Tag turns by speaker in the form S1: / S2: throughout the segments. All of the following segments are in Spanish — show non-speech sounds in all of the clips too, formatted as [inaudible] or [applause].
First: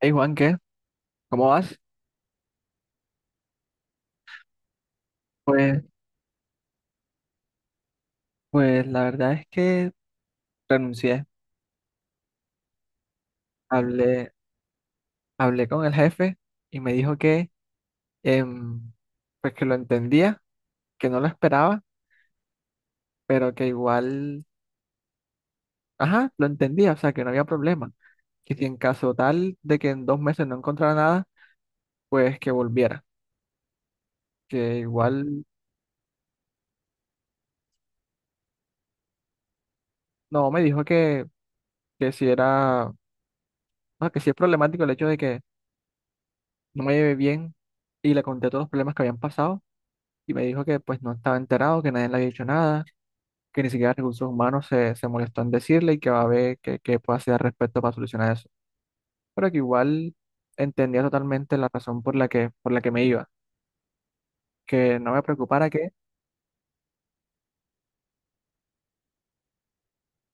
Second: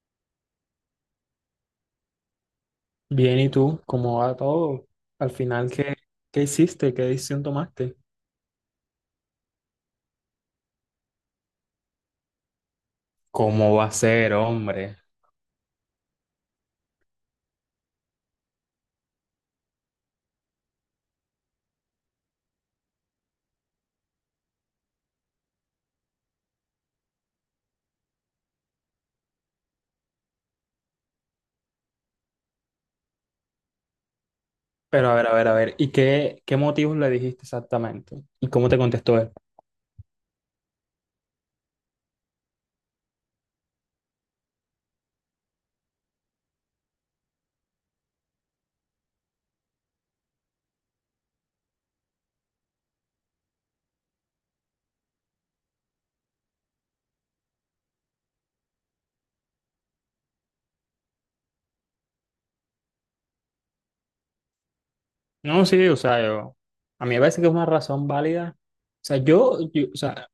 S1: Hey Juan, ¿qué? ¿Cómo vas?
S2: Bien, ¿y tú? ¿Cómo va todo? Al final,
S1: Pues,
S2: ¿qué hiciste? ¿Qué decisión tomaste?
S1: pues, la verdad es que renuncié.
S2: ¿Cómo va a
S1: Hablé,
S2: ser, hombre?
S1: hablé con el jefe y me dijo que, em, pues que lo entendía, que no lo esperaba, pero que igual, ajá, lo entendía, o sea, que no había problema. Que si en caso tal de que en 2 meses no encontrara nada, pues que volviera. Que
S2: Pero a ver, a
S1: igual,
S2: ver, a ver, ¿y qué motivos le dijiste exactamente? ¿Y cómo te contestó él?
S1: no, me dijo que, que si era, no, que si es problemático el hecho de que no me llevé bien y le conté todos los problemas que habían pasado y me dijo que pues no estaba enterado, que nadie le había dicho nada que ni siquiera recursos humanos se molestó en decirle y que va a ver qué puede hacer al respecto para solucionar eso. Pero que igual entendía totalmente la razón por la que me iba, que no me
S2: No,
S1: preocupara
S2: sí,
S1: que
S2: o sea, yo, a mí me parece que es una razón válida. O sea, yo, yo- o sea,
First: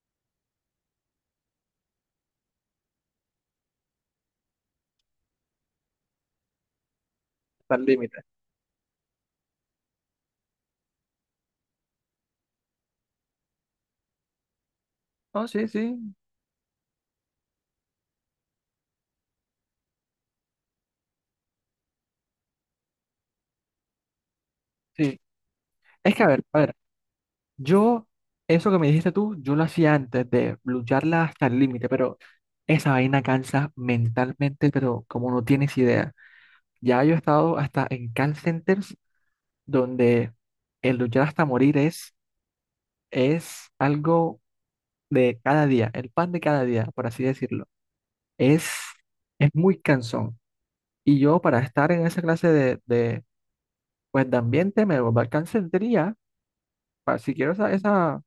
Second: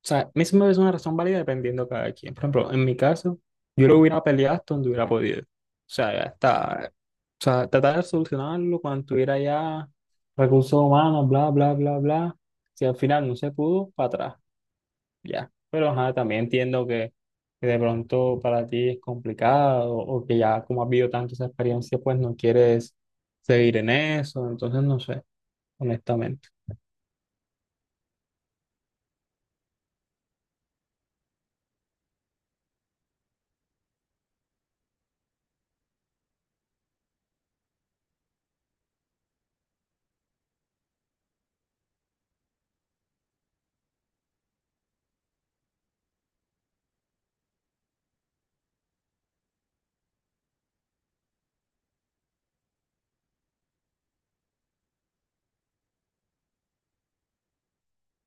S2: O sea, a mí se me parece una razón válida dependiendo de cada quien. Por ejemplo, en mi caso, yo lo hubiera peleado hasta donde hubiera podido. O sea, ya está. O sea,
S1: tal
S2: tratar de
S1: límite.
S2: solucionarlo cuando tuviera ya recursos humanos, bla, bla, bla, bla. Si al final no se pudo, para atrás,
S1: No,
S2: ya.
S1: sí,
S2: Pero
S1: sí,
S2: ajá, también entiendo que de pronto para ti es complicado o que ya como has vivido tanto esa experiencia, pues no quieres seguir en eso. Entonces, no
S1: sí.
S2: sé,
S1: Es que
S2: honestamente.
S1: a ver, yo, eso que me dijiste tú, yo lo hacía antes de lucharla hasta el límite, pero esa vaina cansa mentalmente, pero como no tienes idea. Ya yo he estado hasta en call centers donde el luchar hasta morir es algo de cada día, el pan de cada día, por así decirlo, es, es muy cansón. Y yo para estar en esa clase pues, de ambiente me alcanzaría, para, si quiero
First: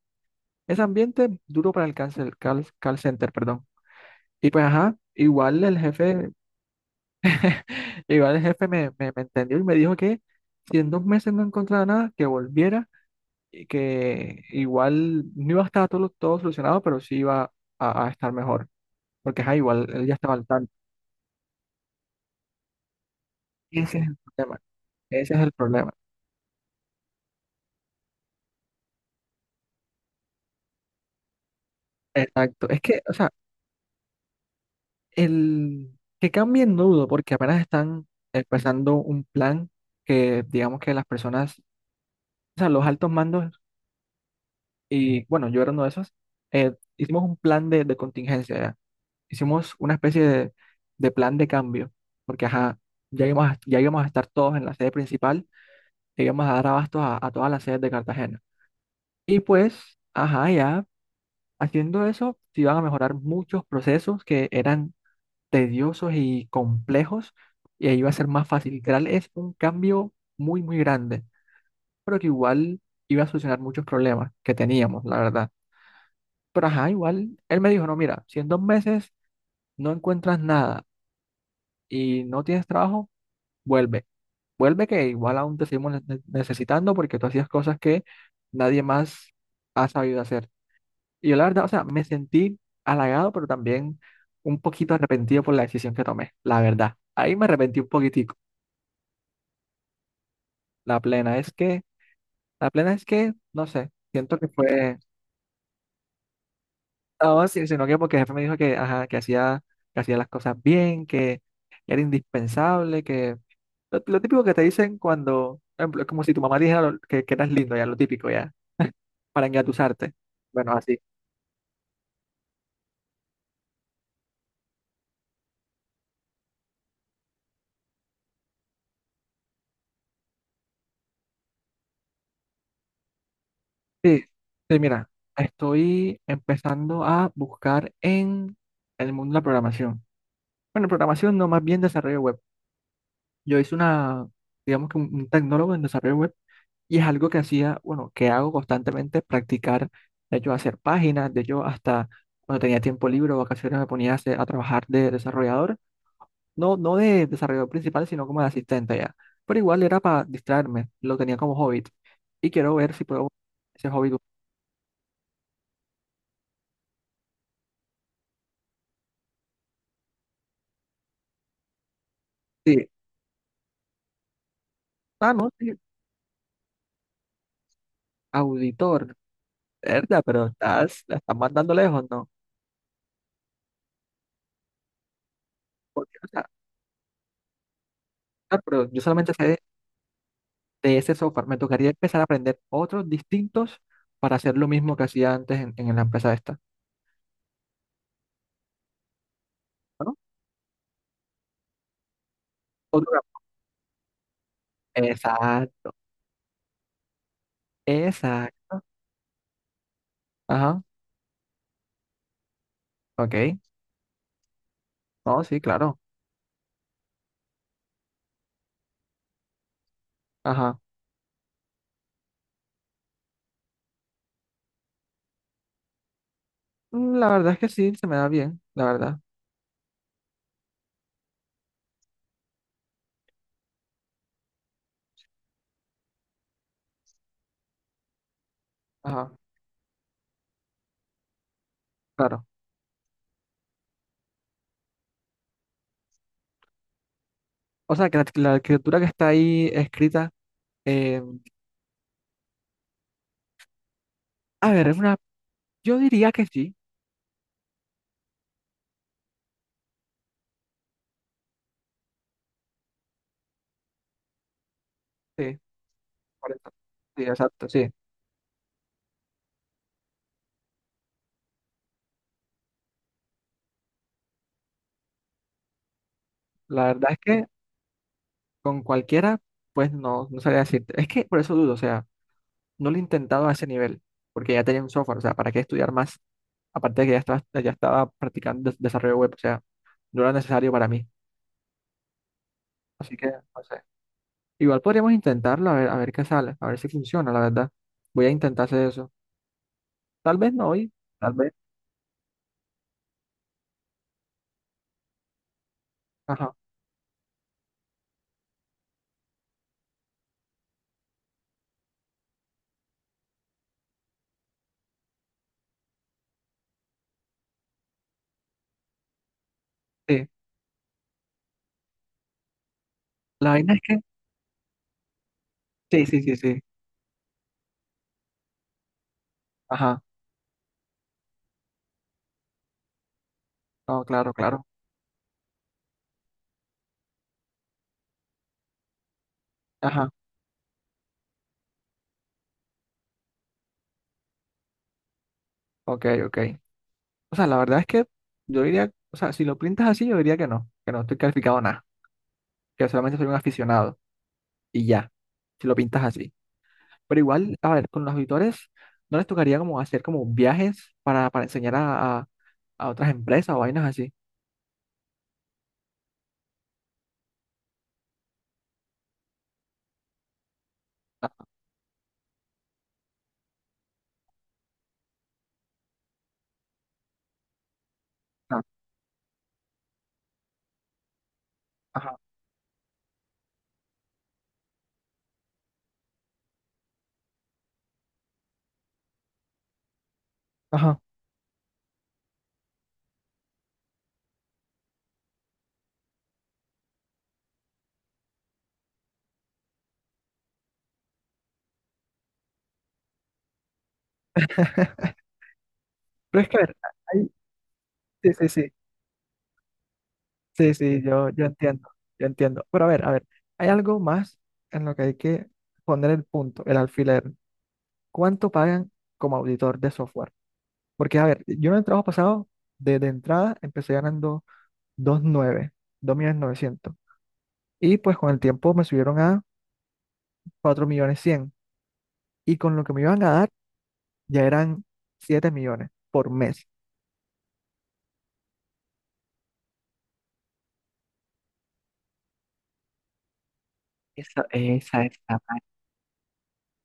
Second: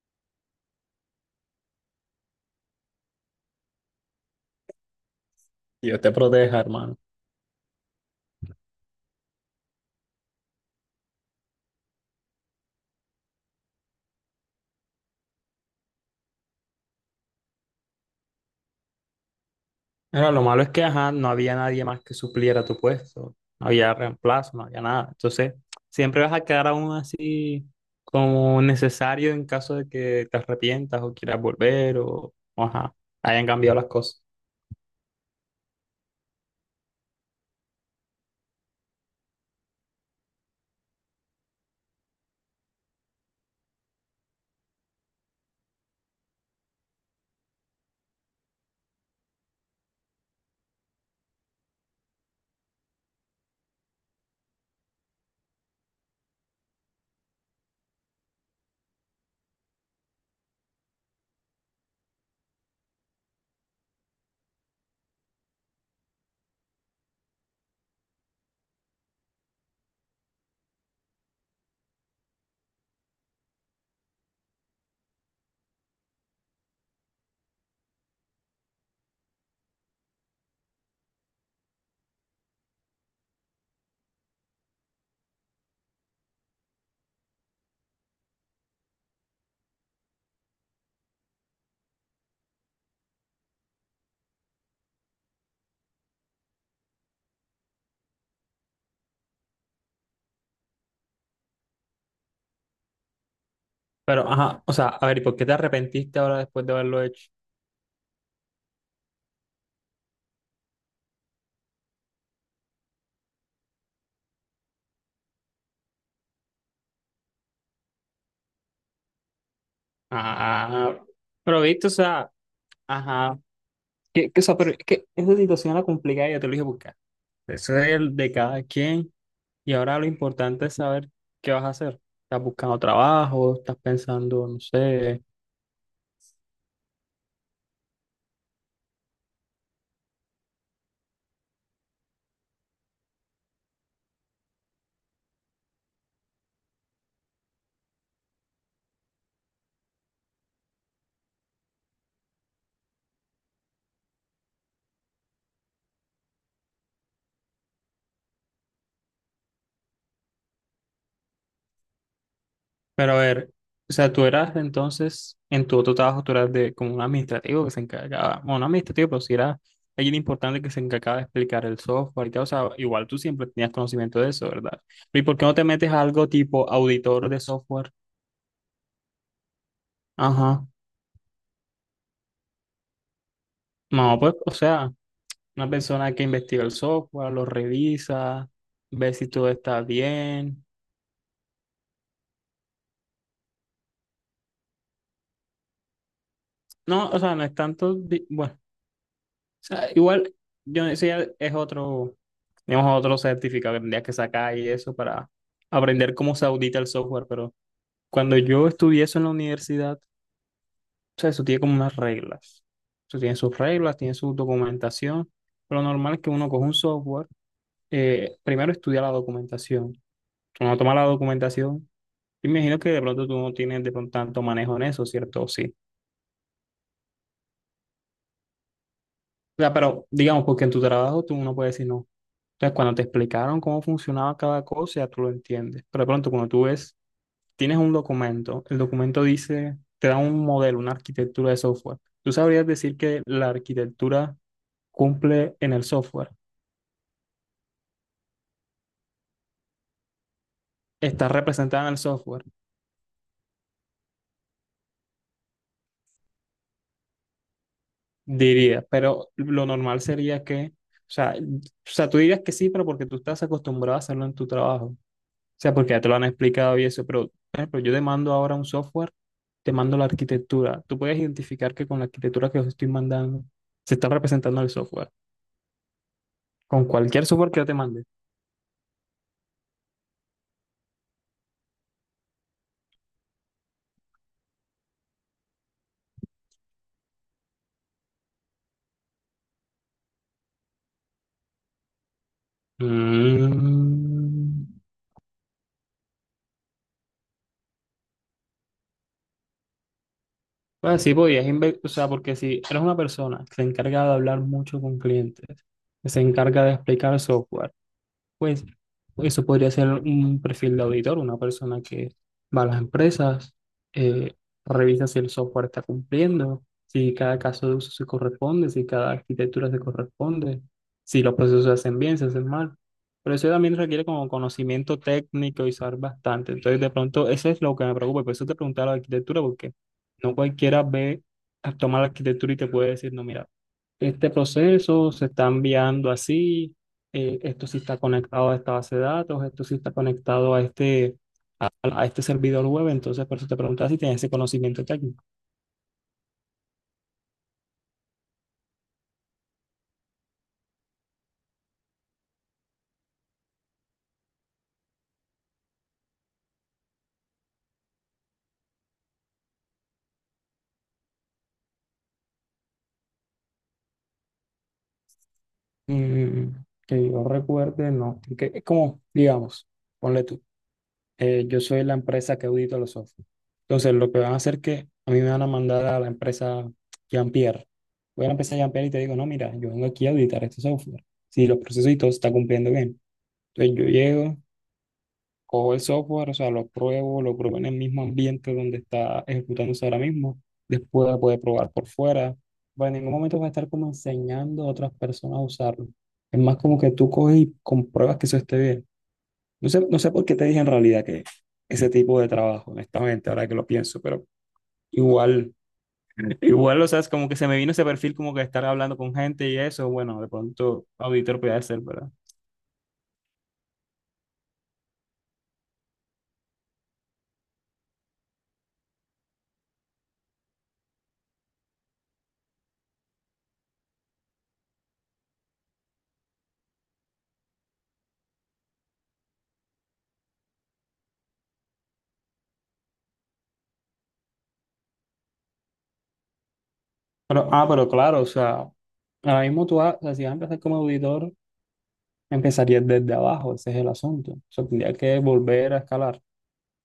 S1: ese ambiente duro para el call center, perdón. Y pues ajá, igual el
S2: Dios te
S1: jefe,
S2: proteja, hermano.
S1: [laughs] igual el jefe me entendió y me dijo que si en 2 meses no encontraba nada, que volviera y que igual no iba a estar todo solucionado, pero sí iba a estar mejor. Porque ajá, igual él ya
S2: Bueno,
S1: estaba
S2: lo
S1: al
S2: malo es
S1: tanto.
S2: que, ajá, no había nadie más que supliera tu puesto, no había
S1: Ese es el
S2: reemplazo,
S1: problema,
S2: no había nada.
S1: ese es el
S2: Entonces,
S1: problema.
S2: siempre vas a quedar aún así como necesario en caso de que te arrepientas o quieras volver o,
S1: Exacto. Es
S2: ajá,
S1: que, o sea,
S2: hayan cambiado las cosas.
S1: el que cambien no dudo, porque apenas están empezando un plan que digamos que las personas, o sea, los altos mandos, y bueno, yo era uno de esos, hicimos un plan de contingencia, ya. Hicimos una especie de plan de cambio, porque ajá, ya íbamos a estar todos en la sede principal, e íbamos a dar abastos a todas las sedes de Cartagena. Y pues, ajá, ya haciendo eso, se iban a mejorar muchos procesos que eran tediosos y complejos y ahí iba a ser más fácil. Literal, es un cambio muy, muy grande, pero que igual iba a solucionar muchos problemas que teníamos, la verdad. Pero ajá, igual él me dijo, no, mira, si en dos meses no encuentras nada y no tienes trabajo, vuelve. Vuelve que igual aún te seguimos necesitando porque tú hacías cosas que nadie más ha sabido hacer. Y yo la verdad, o sea, me sentí halagado, pero también un poquito arrepentido por la decisión que tomé, la verdad. Ahí me arrepentí un poquitico. La plena es que, la plena es que, no sé,
S2: Pero,
S1: siento que
S2: ajá, o sea,
S1: fue,
S2: a ver, ¿y por qué te arrepentiste ahora después de haberlo hecho?
S1: no, sino que porque el jefe me dijo que, ajá, que hacía las cosas bien, que era indispensable, que lo típico que te dicen cuando, por ejemplo, es como si tu mamá dijera que eras lindo, ya, lo típico, ya, [laughs] para engatusarte. Bueno,
S2: Ah,
S1: así.
S2: pero viste, o sea, ajá, que, o sea, pero es que esa situación la complicada, ya te lo dije, buscar. Eso es el de cada quien. Y ahora lo importante es saber qué vas a hacer. ¿Estás buscando trabajo? ¿Estás
S1: Sí,
S2: pensando, no
S1: sí, mira,
S2: sé?
S1: estoy empezando a buscar en el mundo de la programación. Bueno, programación no, más bien desarrollo web. Yo hice una, digamos que un tecnólogo en desarrollo web. Y es algo que hacía, bueno, que hago constantemente, practicar, de hecho, hacer páginas, de hecho, hasta cuando tenía tiempo libre o vacaciones me ponía a trabajar de desarrollador, no, no de desarrollador principal, sino como de asistente ya. Pero igual era para distraerme, lo tenía como hobby. Y quiero ver si
S2: Pero a
S1: puedo
S2: ver,
S1: ese
S2: o
S1: hobby.
S2: sea, tú eras entonces, en tu otro trabajo, tú eras de como un administrativo que se encargaba, bueno, no administrativo, pero sí era alguien importante que se encargaba de explicar el software y tal. O sea,
S1: Sí,
S2: igual tú siempre tenías conocimiento de eso, ¿verdad? ¿Y
S1: ah,
S2: por qué
S1: no,
S2: no te
S1: sí,
S2: metes a algo tipo auditor de software?
S1: auditor, verdad, pero
S2: Ajá.
S1: estás, la estás mandando lejos, ¿no?
S2: No, pues, o sea, una persona
S1: Porque,
S2: que
S1: o sea,
S2: investiga el software, lo revisa,
S1: ah, pero yo
S2: ve si
S1: solamente sé
S2: todo está bien.
S1: de ese software, me tocaría empezar a aprender otros distintos para hacer lo mismo que hacía antes en la empresa,
S2: No, o sea, no es tanto, bueno, o sea,
S1: ¿no?
S2: igual yo decía, es otro, digamos,
S1: Otro
S2: otro
S1: cap-
S2: certificado que tendrías que sacar y eso para
S1: Exacto,
S2: aprender cómo se audita el software, pero cuando yo
S1: exacto.
S2: estudié eso en la universidad,
S1: Ajá,
S2: o sea, eso tiene como unas reglas, eso tiene sus
S1: ok.
S2: reglas, tiene su documentación,
S1: No, sí,
S2: pero lo
S1: claro.
S2: normal es que uno coge un software, primero estudia la documentación, uno
S1: Ajá.
S2: toma la documentación, y me imagino que de pronto tú no tienes de pronto tanto manejo en eso, ¿cierto? Sí.
S1: La verdad es que sí, se me da bien, la verdad.
S2: O sea, pero digamos, porque en tu trabajo tú no puedes decir no. Entonces, cuando te explicaron cómo funcionaba cada cosa, ya tú lo entiendes. Pero de pronto, cuando tú ves, tienes un documento, el documento
S1: Ajá,
S2: dice, te da un modelo, una arquitectura de software. ¿Tú
S1: claro.
S2: sabrías decir que la arquitectura cumple en el software?
S1: O sea, que la escritura que está ahí escrita, eh,
S2: Está representada en el software,
S1: a ver, es una, yo diría que sí,
S2: diría, pero lo normal sería que, o sea, tú dirías que sí, pero porque tú estás acostumbrado a hacerlo en tu trabajo.
S1: sí,
S2: Sea, porque ya te lo han
S1: por eso.
S2: explicado y eso,
S1: Sí,
S2: pero, por
S1: exacto,
S2: ejemplo,
S1: sí.
S2: yo te mando ahora un software, te mando la arquitectura. Tú puedes identificar que con la arquitectura que os estoy mandando se está representando el software. Con
S1: La verdad es
S2: cualquier
S1: que
S2: software que yo te mande.
S1: con cualquiera, pues no, no sabría decirte. Es que por eso dudo, o sea, no lo he intentado a ese nivel, porque ya tenía un software, o sea, ¿para qué estudiar más? Aparte de que ya estaba practicando desarrollo web, o sea, no era necesario para mí. Así que, no sé.
S2: Mm.
S1: Igual podríamos intentarlo a ver qué sale, a ver si funciona, la verdad. Voy a intentar hacer eso. Tal vez no hoy,
S2: Pues sí,
S1: tal
S2: podías,
S1: vez.
S2: o sea, porque si eres una persona que se encarga de hablar mucho con clientes, que se
S1: Ajá.
S2: encarga de explicar software, pues eso podría ser un perfil de auditor, una persona que va a las empresas, eh, revisa si el software está cumpliendo, si cada caso de uso se corresponde, si cada arquitectura se
S1: Sí.
S2: corresponde, si los procesos se hacen bien, se hacen mal. Pero eso
S1: La vaina
S2: también
S1: es que.
S2: requiere como conocimiento técnico y saber
S1: Sí, sí, sí,
S2: bastante.
S1: sí.
S2: Entonces, de pronto, eso es lo que me preocupa. Por eso te preguntaba la arquitectura, porque
S1: Ajá.
S2: no cualquiera ve, toma la arquitectura y te puede decir, no, mira,
S1: No,
S2: este
S1: claro, claro.
S2: proceso se está enviando así, esto sí está conectado a esta base de datos, esto sí está
S1: Ajá.
S2: conectado a este, a este servidor web, entonces por eso te preguntaba si tienes ese conocimiento técnico.
S1: Ok, ok. O sea, la verdad es que yo diría, o sea, si lo pintas así, yo diría que no estoy calificado a nada, que solamente soy un aficionado y ya, si lo pintas así. Pero igual, a ver, con los auditores, ¿no les tocaría como hacer como viajes para enseñar a otras empresas o vainas así?
S2: Mm, que yo recuerde, no, que es como, digamos, ponle tú, yo soy la empresa que audita los software. Entonces lo que van a hacer es que a mí me van a mandar a la empresa Jean-Pierre. Voy a la empresa
S1: Ajá.
S2: Jean-Pierre y te digo, no, mira, yo vengo aquí a auditar este software. Si los procesos y todo se
S1: Ajá.
S2: está cumpliendo bien. Entonces yo llego, cojo el software, o sea, lo pruebo en el mismo ambiente donde está ejecutándose ahora mismo,
S1: Ajá.
S2: después lo puede probar por fuera, pero en ningún momento va a estar como enseñando a otras personas a usarlo. Es más como que tú coges y compruebas que eso esté bien. No sé, no sé por qué te dije en realidad que ese tipo de trabajo, honestamente, ahora que lo pienso, pero
S1: [laughs]
S2: igual, [laughs]
S1: Pero es que, a ver,
S2: igual, o sea, es como
S1: hay-
S2: que se me vino ese perfil
S1: sí,
S2: como que
S1: sí,
S2: estar
S1: sí,
S2: hablando con gente y eso, bueno, de
S1: sí,
S2: pronto
S1: sí, yo,
S2: auditor
S1: yo
S2: puede ser,
S1: entiendo,
S2: ¿verdad?
S1: yo entiendo. Pero a ver, hay algo más en lo que hay que poner el punto, el alfiler. ¿Cuánto pagan como auditor de software? Porque, a ver, yo en el trabajo pasado, desde entrada, empecé ganando dos dos nueve, dos millones novecientos. Y pues con el tiempo me subieron a cuatro millones cien. Y con lo que me iban a dar, ya eran 7 millones por mes.
S2: Pero, ah, pero claro, o sea, ahora mismo tú, o sea, si vas a empezar como auditor, empezaría desde abajo, ese es el asunto. O
S1: Esa,
S2: sea, tendría
S1: esa
S2: que
S1: es la parte,
S2: volver a escalar,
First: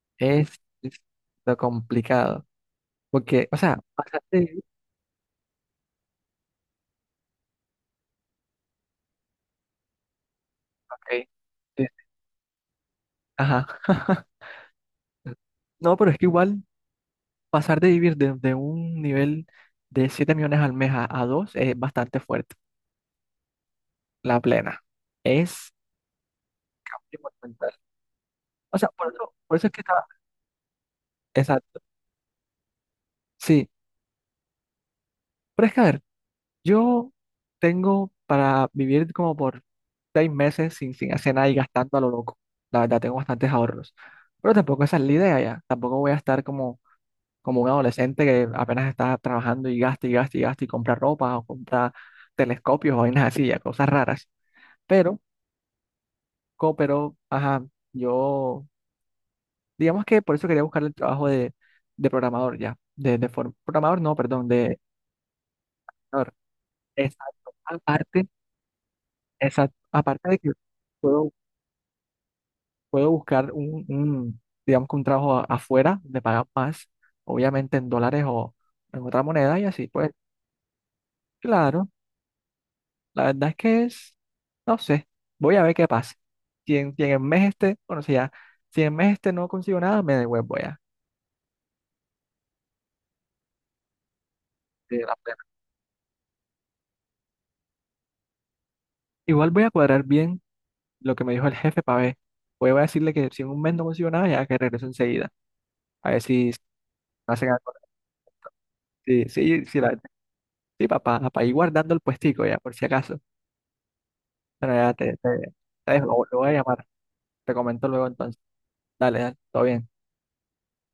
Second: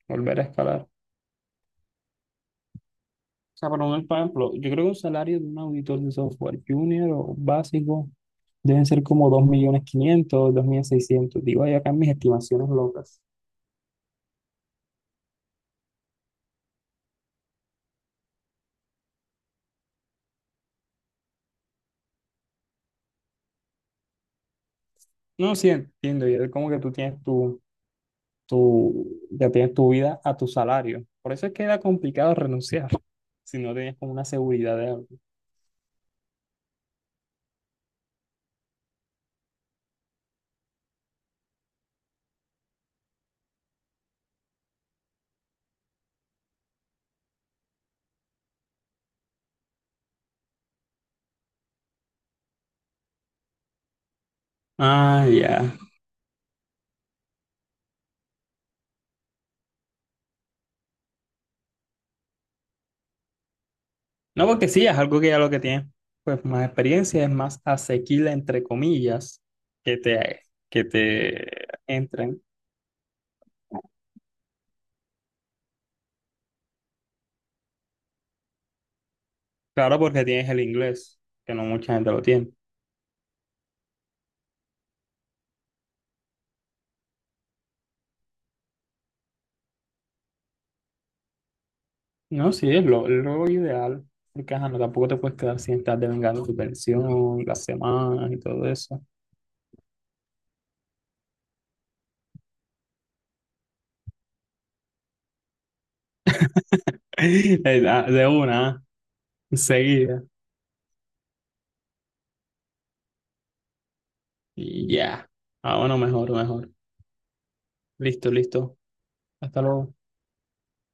S2: volver a
S1: es,
S2: escalar. O
S1: es lo complicado. Porque, o
S2: sea,
S1: sea,
S2: para un, por ejemplo, yo
S1: pasaste
S2: creo que un salario de un auditor de software junior o básico deben ser como 2.500.000,
S1: ok,
S2: seiscientos. Digo, ahí
S1: sí.
S2: acá mis estimaciones locas.
S1: Ajá. [laughs] No, pero es que igual pasar de vivir de un nivel de 7 millones al mes a 2 es bastante fuerte. La plena.
S2: No, sí,
S1: Es
S2: entiendo. Ya es como que tú tienes tu,
S1: monumental. O sea, por
S2: tu,
S1: eso,
S2: ya
S1: por eso es
S2: tienes
S1: que
S2: tu
S1: está.
S2: vida a tu salario. Por eso es que era
S1: Exacto.
S2: complicado renunciar [laughs] si
S1: Sí.
S2: no tenías como una seguridad de algo.
S1: Pero es que, a ver, yo tengo para vivir como por 6 meses sin hacer nada y gastando a lo loco. La verdad, tengo bastantes ahorros. Pero tampoco esa es la idea ya. Tampoco voy a estar como como un adolescente que apenas está trabajando y gasta y gasta y gasta y compra ropa o compra telescopios o vainas así, ya, cosas raras. Pero,
S2: Ah, ya.
S1: pero, ajá, yo, digamos que por eso quería buscar el trabajo de programador ya, de, programador, no, perdón,
S2: No, porque
S1: de...
S2: sí, es algo que ya lo que tienes pues más experiencia, es
S1: Exacto.
S2: más
S1: Aparte,
S2: asequible, entre comillas,
S1: exacto,
S2: que
S1: aparte de
S2: te,
S1: que
S2: que
S1: puedo,
S2: te entren.
S1: puedo buscar un, digamos que un trabajo afuera, me pagan más, obviamente en dólares o en otra moneda y así,
S2: Claro,
S1: pues,
S2: porque tienes el inglés, que no
S1: claro.
S2: mucha gente lo tiene.
S1: La verdad es que es, no sé, voy a ver qué pasa. Si en el mes este, bueno, si ya, si en el mes este no consigo nada, me devuelvo ya.
S2: No, sí, es lo ideal, porque ajá, no,
S1: De
S2: tampoco
S1: la
S2: te puedes
S1: plena.
S2: quedar sin estar devengando tu pensión, las semanas y todo eso.
S1: Igual voy a cuadrar bien lo que me dijo el jefe para ver. Voy a decirle que si en un mes no consigo nada, ya que regreso enseguida. A ver si
S2: [laughs]
S1: hacen algo.
S2: De de una,
S1: Sí, sí, sí,
S2: enseguida.
S1: sí, papá, para ir guardando el puestico ya, por si acaso. Pero
S2: Y
S1: ya te,
S2: ya.
S1: te-
S2: Ah,
S1: te
S2: bueno,
S1: dejo,
S2: mejor,
S1: lo voy a
S2: mejor.
S1: llamar. Te comento luego
S2: Listo,
S1: entonces.
S2: listo.
S1: Dale, dale,
S2: Hasta
S1: todo bien.
S2: luego.